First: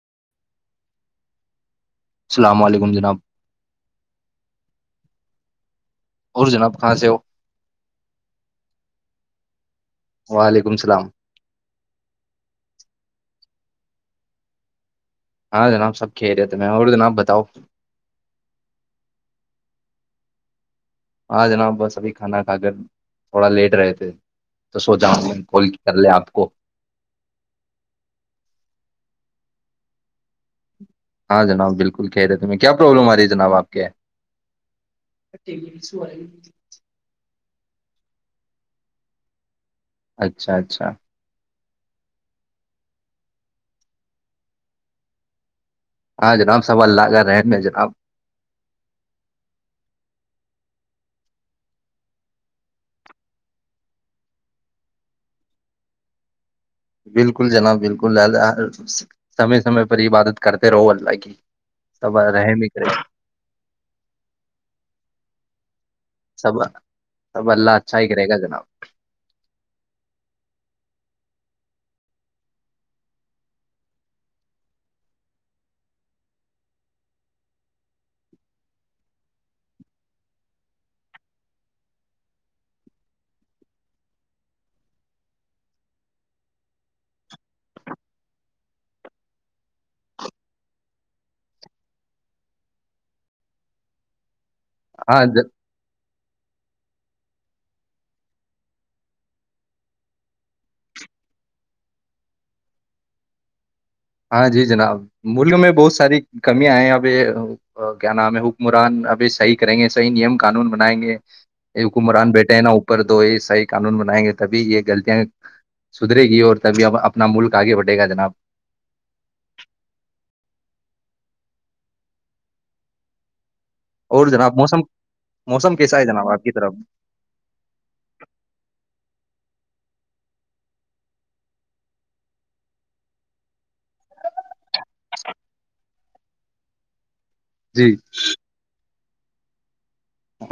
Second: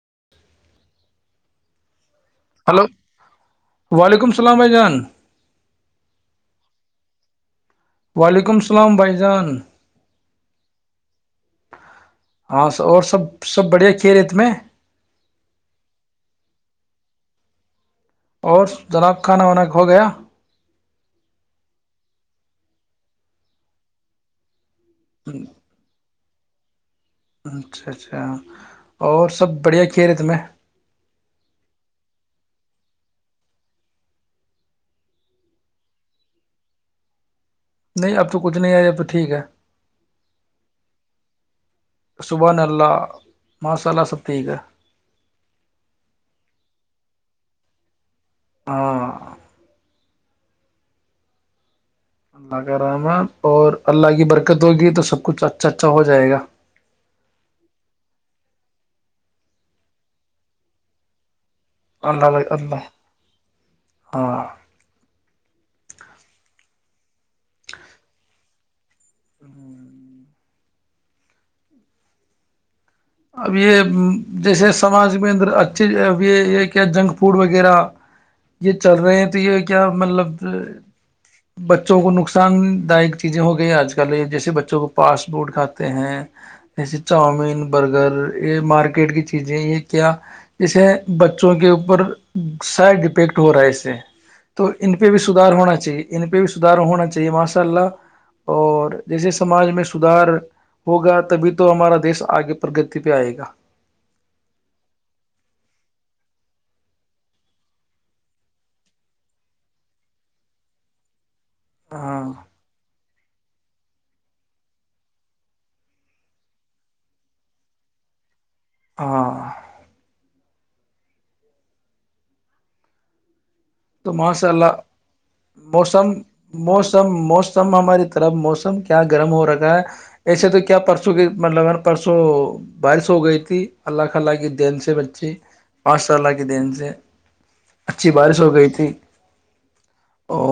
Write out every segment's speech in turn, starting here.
[inaudible] السلام ہلو علیکم جناب وعلیکم السلام بھائی جان اور جناب کہاں سے ہو وعلیکم السلام بھائی جان وعلیکم السلام ہاں س اور سب سب بڑھیا کی ریت میں ہاں جناب سب کہ رہے تھے میں اور جناب بتاؤ اور جناخ کھانا وانا ہو گیا ہاں جناب بس ابھی کھانا کھا کر تھوڑا لیٹ رہے تھے تو سوچا کال کر لیں آپ [inaudible] اچھا اچھا اور سب بڑھیا کھیلے تمیں ہاں جناب بالکل کہہ رہے ت کیا پرابلم آ رہی ہے جناب آپ کے نہیں اب تو کچھ نہیں آیا یہب تو ٹھیک ہے اچھا اچھا صبانلہ مسال ستی یہ گ ہاں جناب سوال ال لا کر رہن میں جناب ہاں اللہ کا رحمن اور اللہ کی برکت ہوگی تو سب کچھ اچھا اچھا ہو جائے گا بالکل جناب بالکل اللہ سمے سمے پر عبادت کرتے رہو اللہ کی سب اللہ ل رحم ہی اللہ کرے ہاں سب سب اللہ اچھا ہی کر رہے گا جناب ہ اب یہ جیسے سماج میں اندر اچھے اب یہ یہ کیا جنک فوڈ وغیرہ یہ چل رہے ہیں تو یہ کیا مطلب بچوں کو نقصان دائک چیزیں ہو گئی آج کل یہ جیسے بچوں کو فاسٹ فوڈ کھاتے ہیں جیسے چاؤمین برگر یہ مارکیٹ کی چیزیں یہ کیا جے بچوں کے اوپر سائڈ افیکٹ ہو رہا ہے اس سے تو ان پہ بھی ہاں سدار ہونا چاہیے ان پہ بھی سدار ہونا چاہیے ماشاء اللہ اور جیسے سماج میں سدھار ہوگا تبھی تو ہمارا دیش آگے پرگتی پہ آئے گا ہاں جی جناب ملک میں بہت ساری کمیاںئے ہیں ابھی کیا نام ہے حکمران ابھی صحیح کریں گے صحیح نیم قانون بنائیں گے یہ کمران ہاں بیٹا ہےنا اپر تو یہ سائ قانون بنائیں گے تبھی یہ غلطیاں سدھرے گی اور تبھی اب اپنا ملک آگے بڑھے گا جناب ہاں تو اور ماشاء جناب اللہ موسم کیسا ہے موسم جناب آپ کی طرف موسم موسم ہماری طرف موسم کیا گرم ہو رکھا ہے ایسے تو کیا پرسوں کی مطلب پرسوں بارش ہو گئی تھی اللہ خلہ کی دین سے بچے پانچ اللہ کی دین سے جی اچھی بارش ہو گئی ایک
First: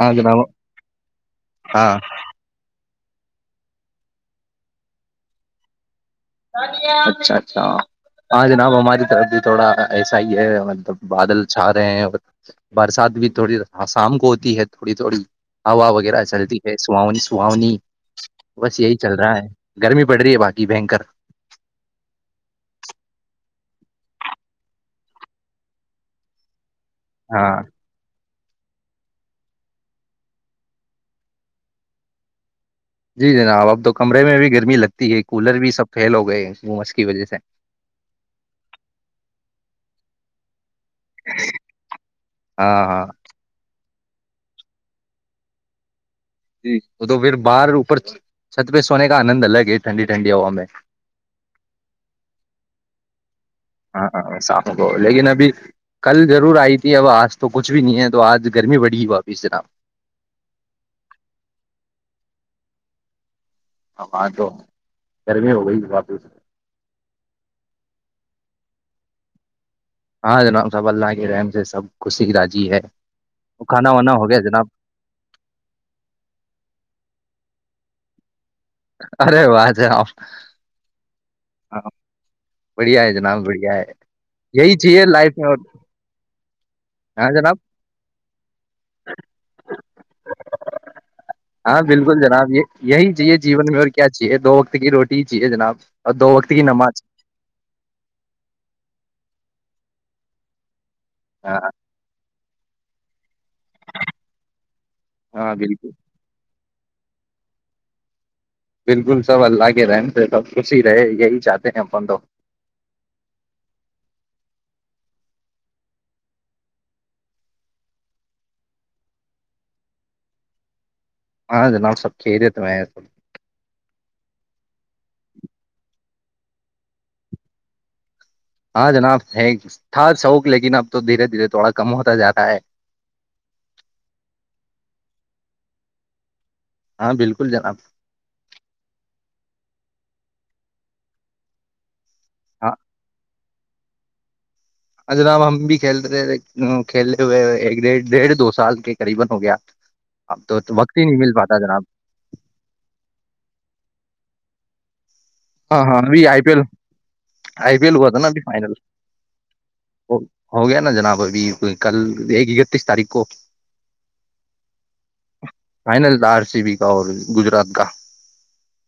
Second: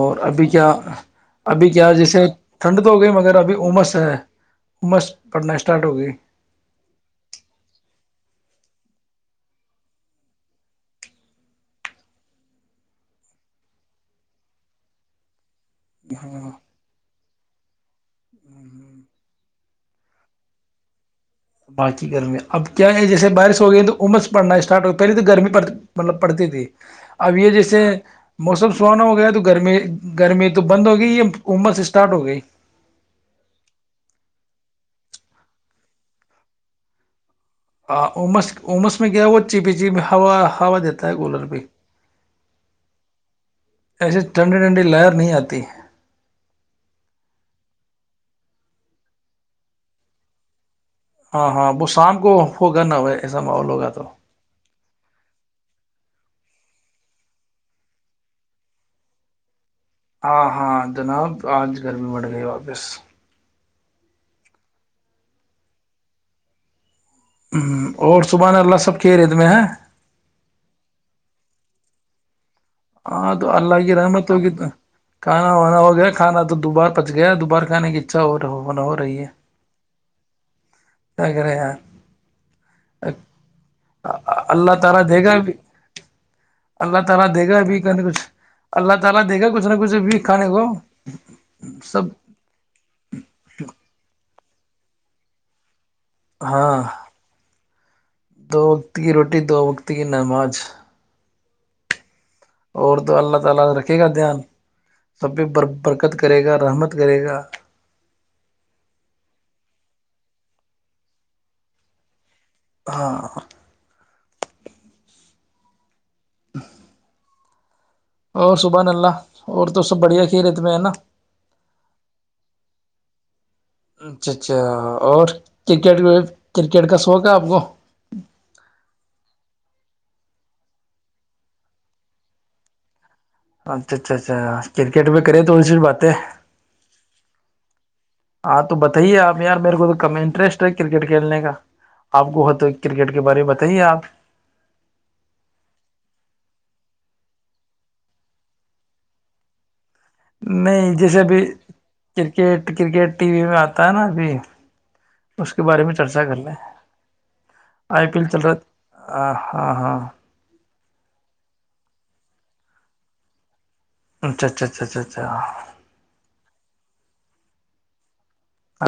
ہاں جناب ابھی کیا ابھی ہاں کیا جیسے ٹھنڈ ہو گئی مگر ابھی عمس ہے امس پڑھنا اسٹارٹ ہو گئی اچھا اچھا ہاں جناب ہماری طرف بھی تھوڑا ایسا ہی ہے مطلب بادل چھا رہے ہیں برسات بھی تھوڑی آسام کو ہوتی ہے تھوڑی تھوڑی ہوا وغیرہ ہاں چلتی ہے سانی سہاونی بس یہی چل رہا ہے گرمی پڑ رہی ہے باقی بکر باقی گرمییاں اب کیا ہے جیسے بارش ہو گئی تو عمس پڑنا اسٹارٹ ہو گیا پہلے تو گرمی پڑ مطلب پڑتی تھی اب یہ ہاں جیسے موسم سہانا ہو گیا تو گرمی گرمی تو بند ہو گئی یا عمس اسٹارٹ ہو گئی جی جناب اب تو کمرے میں بھی گرمی لگتی ہے کولر بھی سب فل ہو گئے گس کی وجہ سے ہاں امس امس میں گیا وہ چی پی چی میں ہوا دیتا تا ہے گولر پہ ہاں ہاں ایسے ٹھنڈی ٹھنڈی لائر نہیں آتی جی وہ تو پھر باہر اوپر چھت پہ سونے کا آنند الگ ہے ٹھنڈی ٹھنڈی ہوا میں ہاں ہاں وہ شام کو ہوگا نا ایسا ماحول ہوگا تو ہاں ہاں صافوں کو لیکن ابھی کل ضرور آئی تھی اب آج تو کچھ بھی نہیں ہے تو آج گرمی بڑی ہوا اپ سے نام ہاں ہاں جناب آج گرمی بڑھ گئی واپس ہاں تو گرمی ہو گئیپ ہ اور صبح اللہ سب کے ریت میں ہے ہاں جناب صبح اللہ کی رحم سے سب خچھ سکھا ہاں اللہگ رہ مت ہوگ جناب کھانا ہوناا ہوگ کھانا تھا دبات پچ گیا دوبار کانے کی اچھا اور ارے آات ہے کیا کریں یار آاں بڑھیا ہے جناب بڑھیا ہے اللہ یہی تعالی چاہیے دے گا لائف میں بھی اور اللہ کیسے؟ ہاں دے گا جناب بھی کے کھ اللہ تع ہاں بالکل جناب یہ یہی چاہیے جیون میں اور کیا چاہیے دو وقت کی روٹی چاہیے جناب اور دو وقت کی ہاں نماز دو وقت کی روٹی دو وقت تین نماز ہاں اورر دو اللہ آات رکھے گا دھیان سب بھی ہاں ب بالکل برکت کرے گا رحمت کرے گا بالکل سب اللہ کے رہن سے س خوش ہی رہے یہی چاہتے ہیں فن تو ہاں ہ اور صبہان اللہ اور تو سب بڑھیا خیریت میں ہے نا ہاں جناب سب خیریت میں ہیں سب اچھا اچھا اور کرکٹ بھی کرکٹ کا شوق ہے آپ کو ہاں جناب ہے تھا شوق لیکن اب تو دھیرے دھیرے تھوڑا کم ہوتا جاتا ہے اچھا اچھا اچھا کرکٹ پے کریے تھوڑی سی باتیں ہاں بالکل جناب ہاں تو بتائیے آپ یار میرے کو تو انٹرسٹ ہے کرکٹ کھیلنے کا آپ کو ہو تو ہاں کرکٹ کے بارے بتا بتائے آپ جناب ہم بھی کھیلتے تھےے کھیلے ہوئے ایک ڈ ڈیڑھ دو سال کے قریب ہو گیا اب تو نہیں وقت ہی مل جیسےبھی پاتا جناب کرکٹ کرکٹ ٹی وی میں آتا ہے نا ابھی اس کے ہاں بارے میں ہاں ابھی چرچا کر آئی پی لیں ایل آئی پی ایل ہوا تھا نا چل ابھی رہا فائنل ہے. ہاں ہاں ہو گیا نا جناب ابھی کل ایک اکتیس تاریخ کو اچھا اچھا اچھا اچھا اچھا کسی بھی کا اور گجرات کا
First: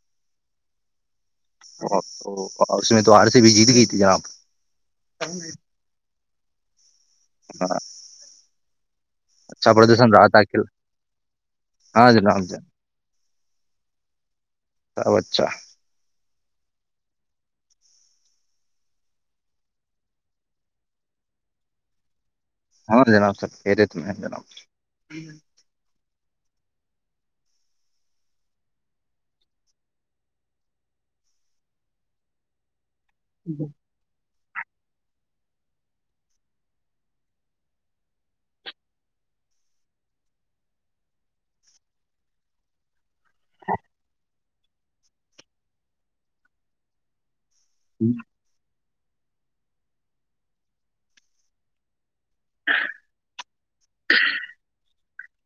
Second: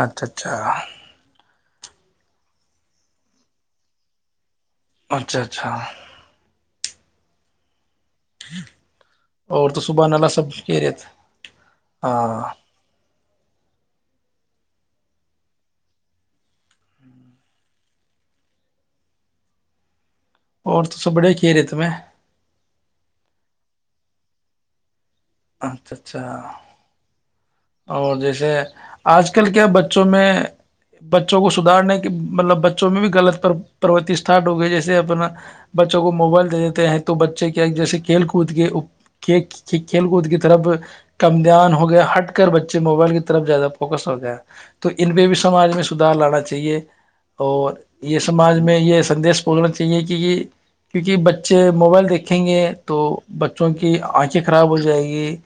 اچھا اچھا تو اس میں تو آر سی بی جیت گئی تھی جناب اچھا اچھا ہاں ہاں اور تو صبح رہا واللہ تھا سب کل کہ رہے تھ ہاں ا اچھا اور توس بڑے کھیرے تو میں ہاں جناب سر کہہ دیے ت میں جناب اچھا اچھا اور جیسے آج کل کیا بچوں میں بچوں کو سدارنے کی مطلب ب میں بھی غط پروتی ہ ہو گئے جیسے اپنا بچوں کو موبائل دے دیتے ہیں تو بچے جیسے کھیل کود کے کھیل کود کی طرف کم دان ہو گیا ہٹ کر بچے موبائل کی طرف زیادہ فوکس ہو جائے تو ان پہ بھی سمج میں سدار لانا چاہیے اور یہ سماج میں یہ سدش بولنا چاہیے کی کیونکہ بچے موبائل دے دکھیں گے تو بچوں کی آنکھیں خراب ہو جائیں گی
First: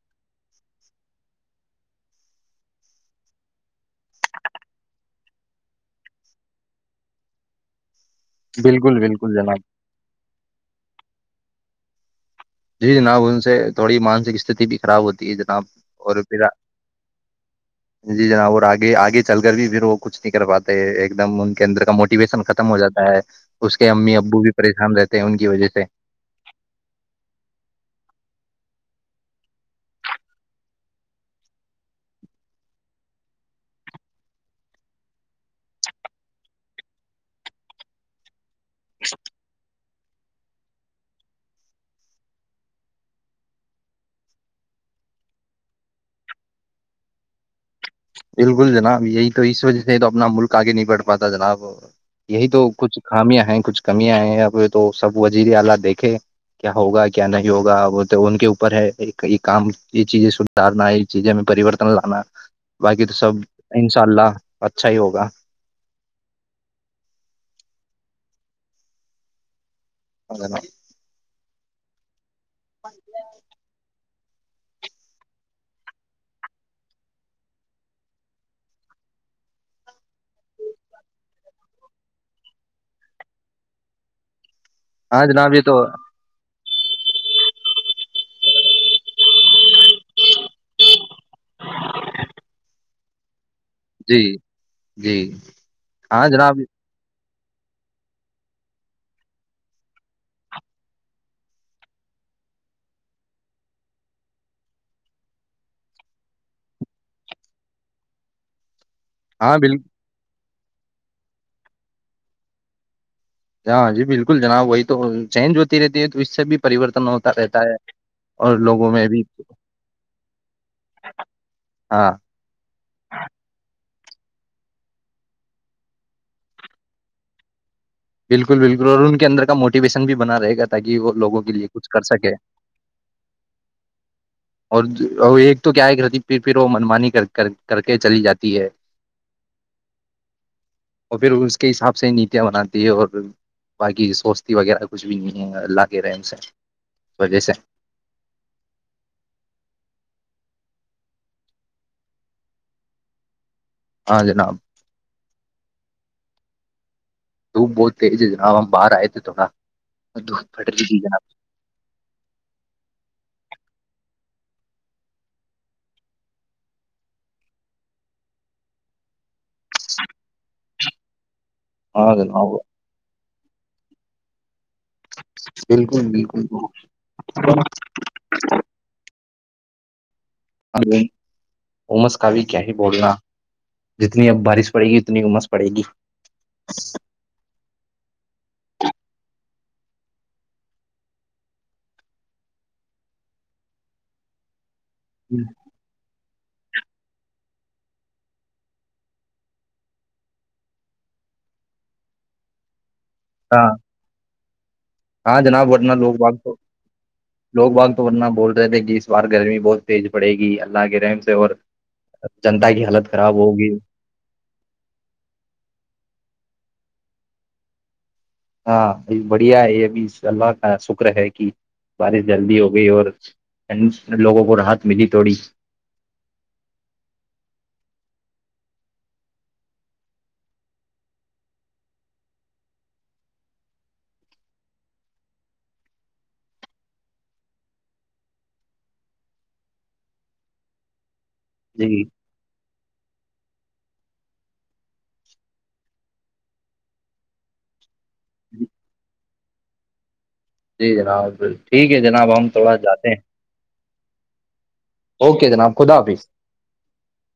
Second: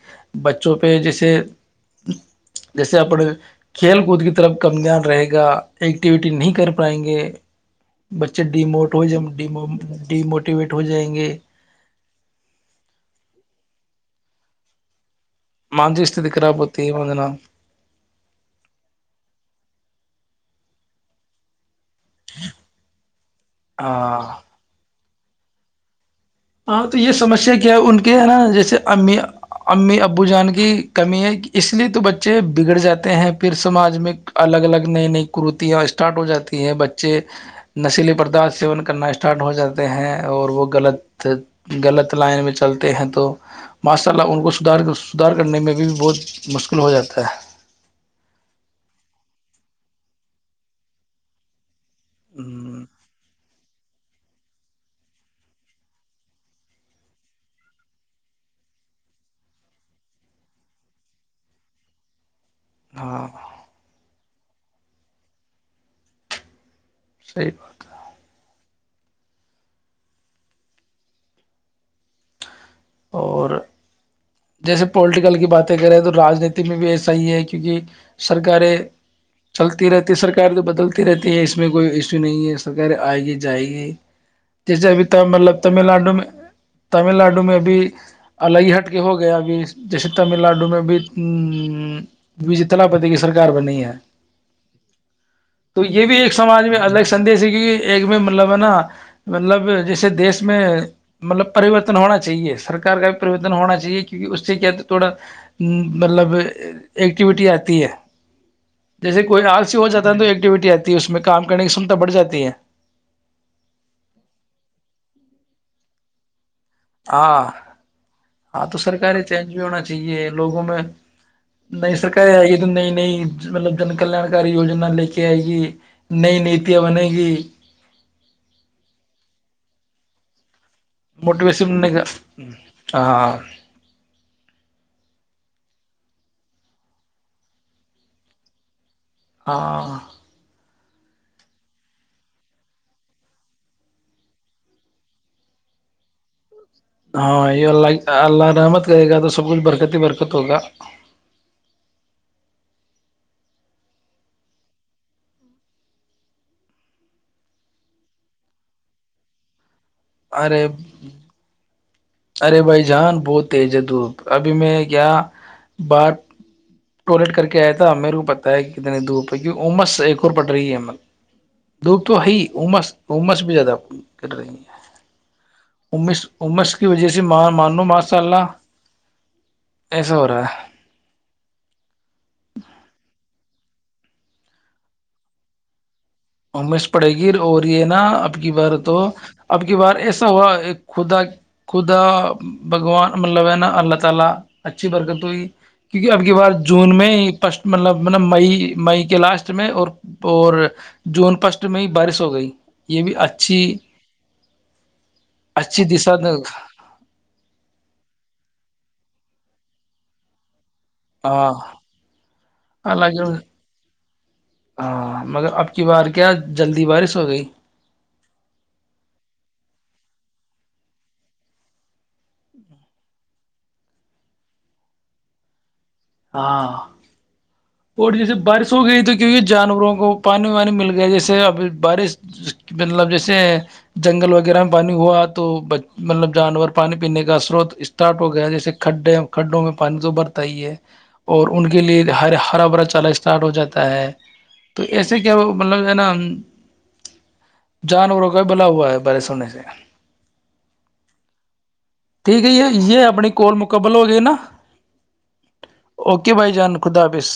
بچوں پہ جیسے جیسے اپنے کھیل کود کی طرف کم دان رہے گا ایکٹیویٹی نہیں کر پائیں گے بچے ڈیموٹ بالکل ہو ج بالکل جناب ڈیو موٹیویٹ ہو جائیں گے جی جناب ان سے تھوڑی مانسک استھی بھی خراب ہوتی جناب مانسک اور استھتی پھر خراب ہوتی ہے وندنا جی جناب اور آگے آگے چل کر بھی پھر وہ کچھ نہیں کر پاتا ایک دم موٹیویشن ختم ہو جاتا ہے اس کے امی ہاں ابو بھی پریشان رہتے ان کی وجہ سے ہاں تو یہ سمسیا کیا ہے ان کے ہے نا جیسے امی امی ابو جان کی کمی ہے اس لیے تو بچے بگڑ جاتے ہیں پھر سماج میں الگ الگ نئی نئی کرتیاں اسٹارٹ ہو جاتی ہیں بچے نشل برداشت سیون کرنا اسٹارٹ ہو جاتا ہے ہیں اور وہ غلط غلط لائن میں چلتے ہیں تو ماشاء اللہ ان کو سدار سدار کرنے میں بھی بہت مشکل ہو جاتا ہے بالکل جناب یہی تو اس وجہ سے تو اپنا ملک آگے نہیں بڑھ پاتا جناب یہی تو ہوں، کچھ خامیاں ہیں کچھ کمیاں آئے ہیں ا تو سب وزیر اعلی دیکھے کیا ہوگا کیا نہیں ہوگا تو ان کے اوپر ہے یہ کام یہ چیزیں سدھارنا یہ چیزیں میں پریورتن لانا باقی تو ہاں سب انشاء اللہ اچھا ہی ہوگا صحی بات ہے ا ل ا اور جیسے پولیٹیکل کی باتیں کریں تو رانیتی میں بھی ایسا ہی ہے کیونکہ سرکاریں چلتی رہتی ہے سرکاریں تو بدلتی رہتی ہے اس میں کوئی ایشو نہیں ہے سرکاریں آئے گی جائے گی جیسے ابھی ت ہاں جناب، مطلب یہ تو تمل ناڈو میں تمل ناڈو میں بھیبھی اللیئیہٹ ہو گیا ابھی جیسے تمل ناڈو میں بھی بیجی تلاپتی کی سرکار گ بنی ہے جی جی تو یہ بھی ہاں ایک جناب سماج میں الگ سے سندیش ایک میں مطلب ہے نا مطلب جیسے دیش میں مطلب پریوررتن ہونا چاہیے سرک کا بھی پریورتن ہونا چاہیے کیونکہ اس سے کیا تھوڑا مطلب ایکٹیویٹی آتی ہے ہاں بالکل ایکٹیوٹی آتی ہے اس میں کام کرنے کی کمتا بڑھ جاتی ہے ہاںاں جی بالکل جناب وہی تو چینج ہوتی رہتی ہے تو اس سے بھی پریورتن ہوتا ہاں رہتا ہے اور ہاں تو لوگوں میں سرکاریں چینج بھی ہونا چاہیے لوگوں میں نئی ہاں سرکاریں آئی ہے تو نئی نئی مطلب جن کلان کاری یجنا لے کے آئے گی نئی نیتیاں بنے گی بالکل بالکل اور ان کے اندر کا موٹیویشن بھی بنا رہے گا تاکہ وہ لوگوں کے لیے موٹیویشن کچھ بنے کر گا سکے ہاں اور ایک تو کیا ہے کرتی پھر پھر وہ منمانی کر کے چلی جاتی ہے ہاں اور پھر اس کے حساب سے نیتیاں بناتی اور باقی سوستی وغیرہ کچھ بھی نہیں ہے اللہ کے رہے ان سے وجہ ہاں سے یہ اللہ اللہ رحمت کرے گا تو سب کچھ برکت پد پیرک تکا ہاں جناب ت بہت تیج ہے جا باہر آئے تھے تھوڑا اور دکھ ارے پھٹ رہ تھی جناب ارے بھائی جان بہت تیج دپ ابھی میں کیا بات ٹولیٹ کر کے آیا تھا میرے کو پتا ہے کہ کتنے دھوپ کی عمس ایک اور پڑ رہی ہےل دوب تو ہاں ہےئی جناب امس امس میں بھی زیادہ کر رہی ہیں بالکل اش امس بالکل کی وجہ سے مان لو ماشاء اللہ س ہو رہا امس کا بھی کیا ہی بولنا جتنی اب بارش پڑے گی اتنی امس پڑے گی امیش پڑے گی اور یہ نا اب کی بار تو اب کی بار ایسا ہو رہا ہے خدا خدا بھگوان مطلب ہے نا اللہ تعالی اچھی برکت ہوئی کیونکہ اب کی بار جون میں فسٹ مطلب م مئی مئی کے لاسٹ میں اور اور جون فسٹ میں ہی بارش ہو گئی یہ بھی اچھی ہاں ہاں جناب اچھی ورننا لوگ دشا باغ تو لوگ باغ تو ورتنا بول رہے تھے کہ اس بار گرمی بہت تیز پڑ گی اللہ کے رحم [unintelligible] سے اور جنتا کی حالت خراب ہوگی جلدی بارش ہو گئی ہاں بڑھیا ہے یہ ابھی اللہ کا شکر ہے کہ بارش جلدی ہو گئی اور لوگوں کو رحت ملی تھوڑی ہاں اور جیسے بارش ہو گئی تو کی جانوروں کو پانی وانی مل گیا جیسے اب بارش مطلب جیسے جنگل وغیرہ میں پانی ہوا تو مطلب جانور پانی پینے کا سروت اسٹارٹ ہو گیا جیسے کھڈے کھڈوں میں پانی تو برتا ہی ہے اور ان کے لیے جی ہر برا بھرا چال اسٹارٹ ہو جاتا ہے تو ایسے کیا مطلب ہے نا جانوروں کا بھلا ہوا ہے بڑے سونے سے جی جناب ٹھیک ہے جناب ٹھیک ہم ہے تھوڑا یہ یہ جاتے ہیں اپنی کال مکمل ہو گئی نا اوکے جناب خدا حافظ اوکے بھائی جان خدا حافظ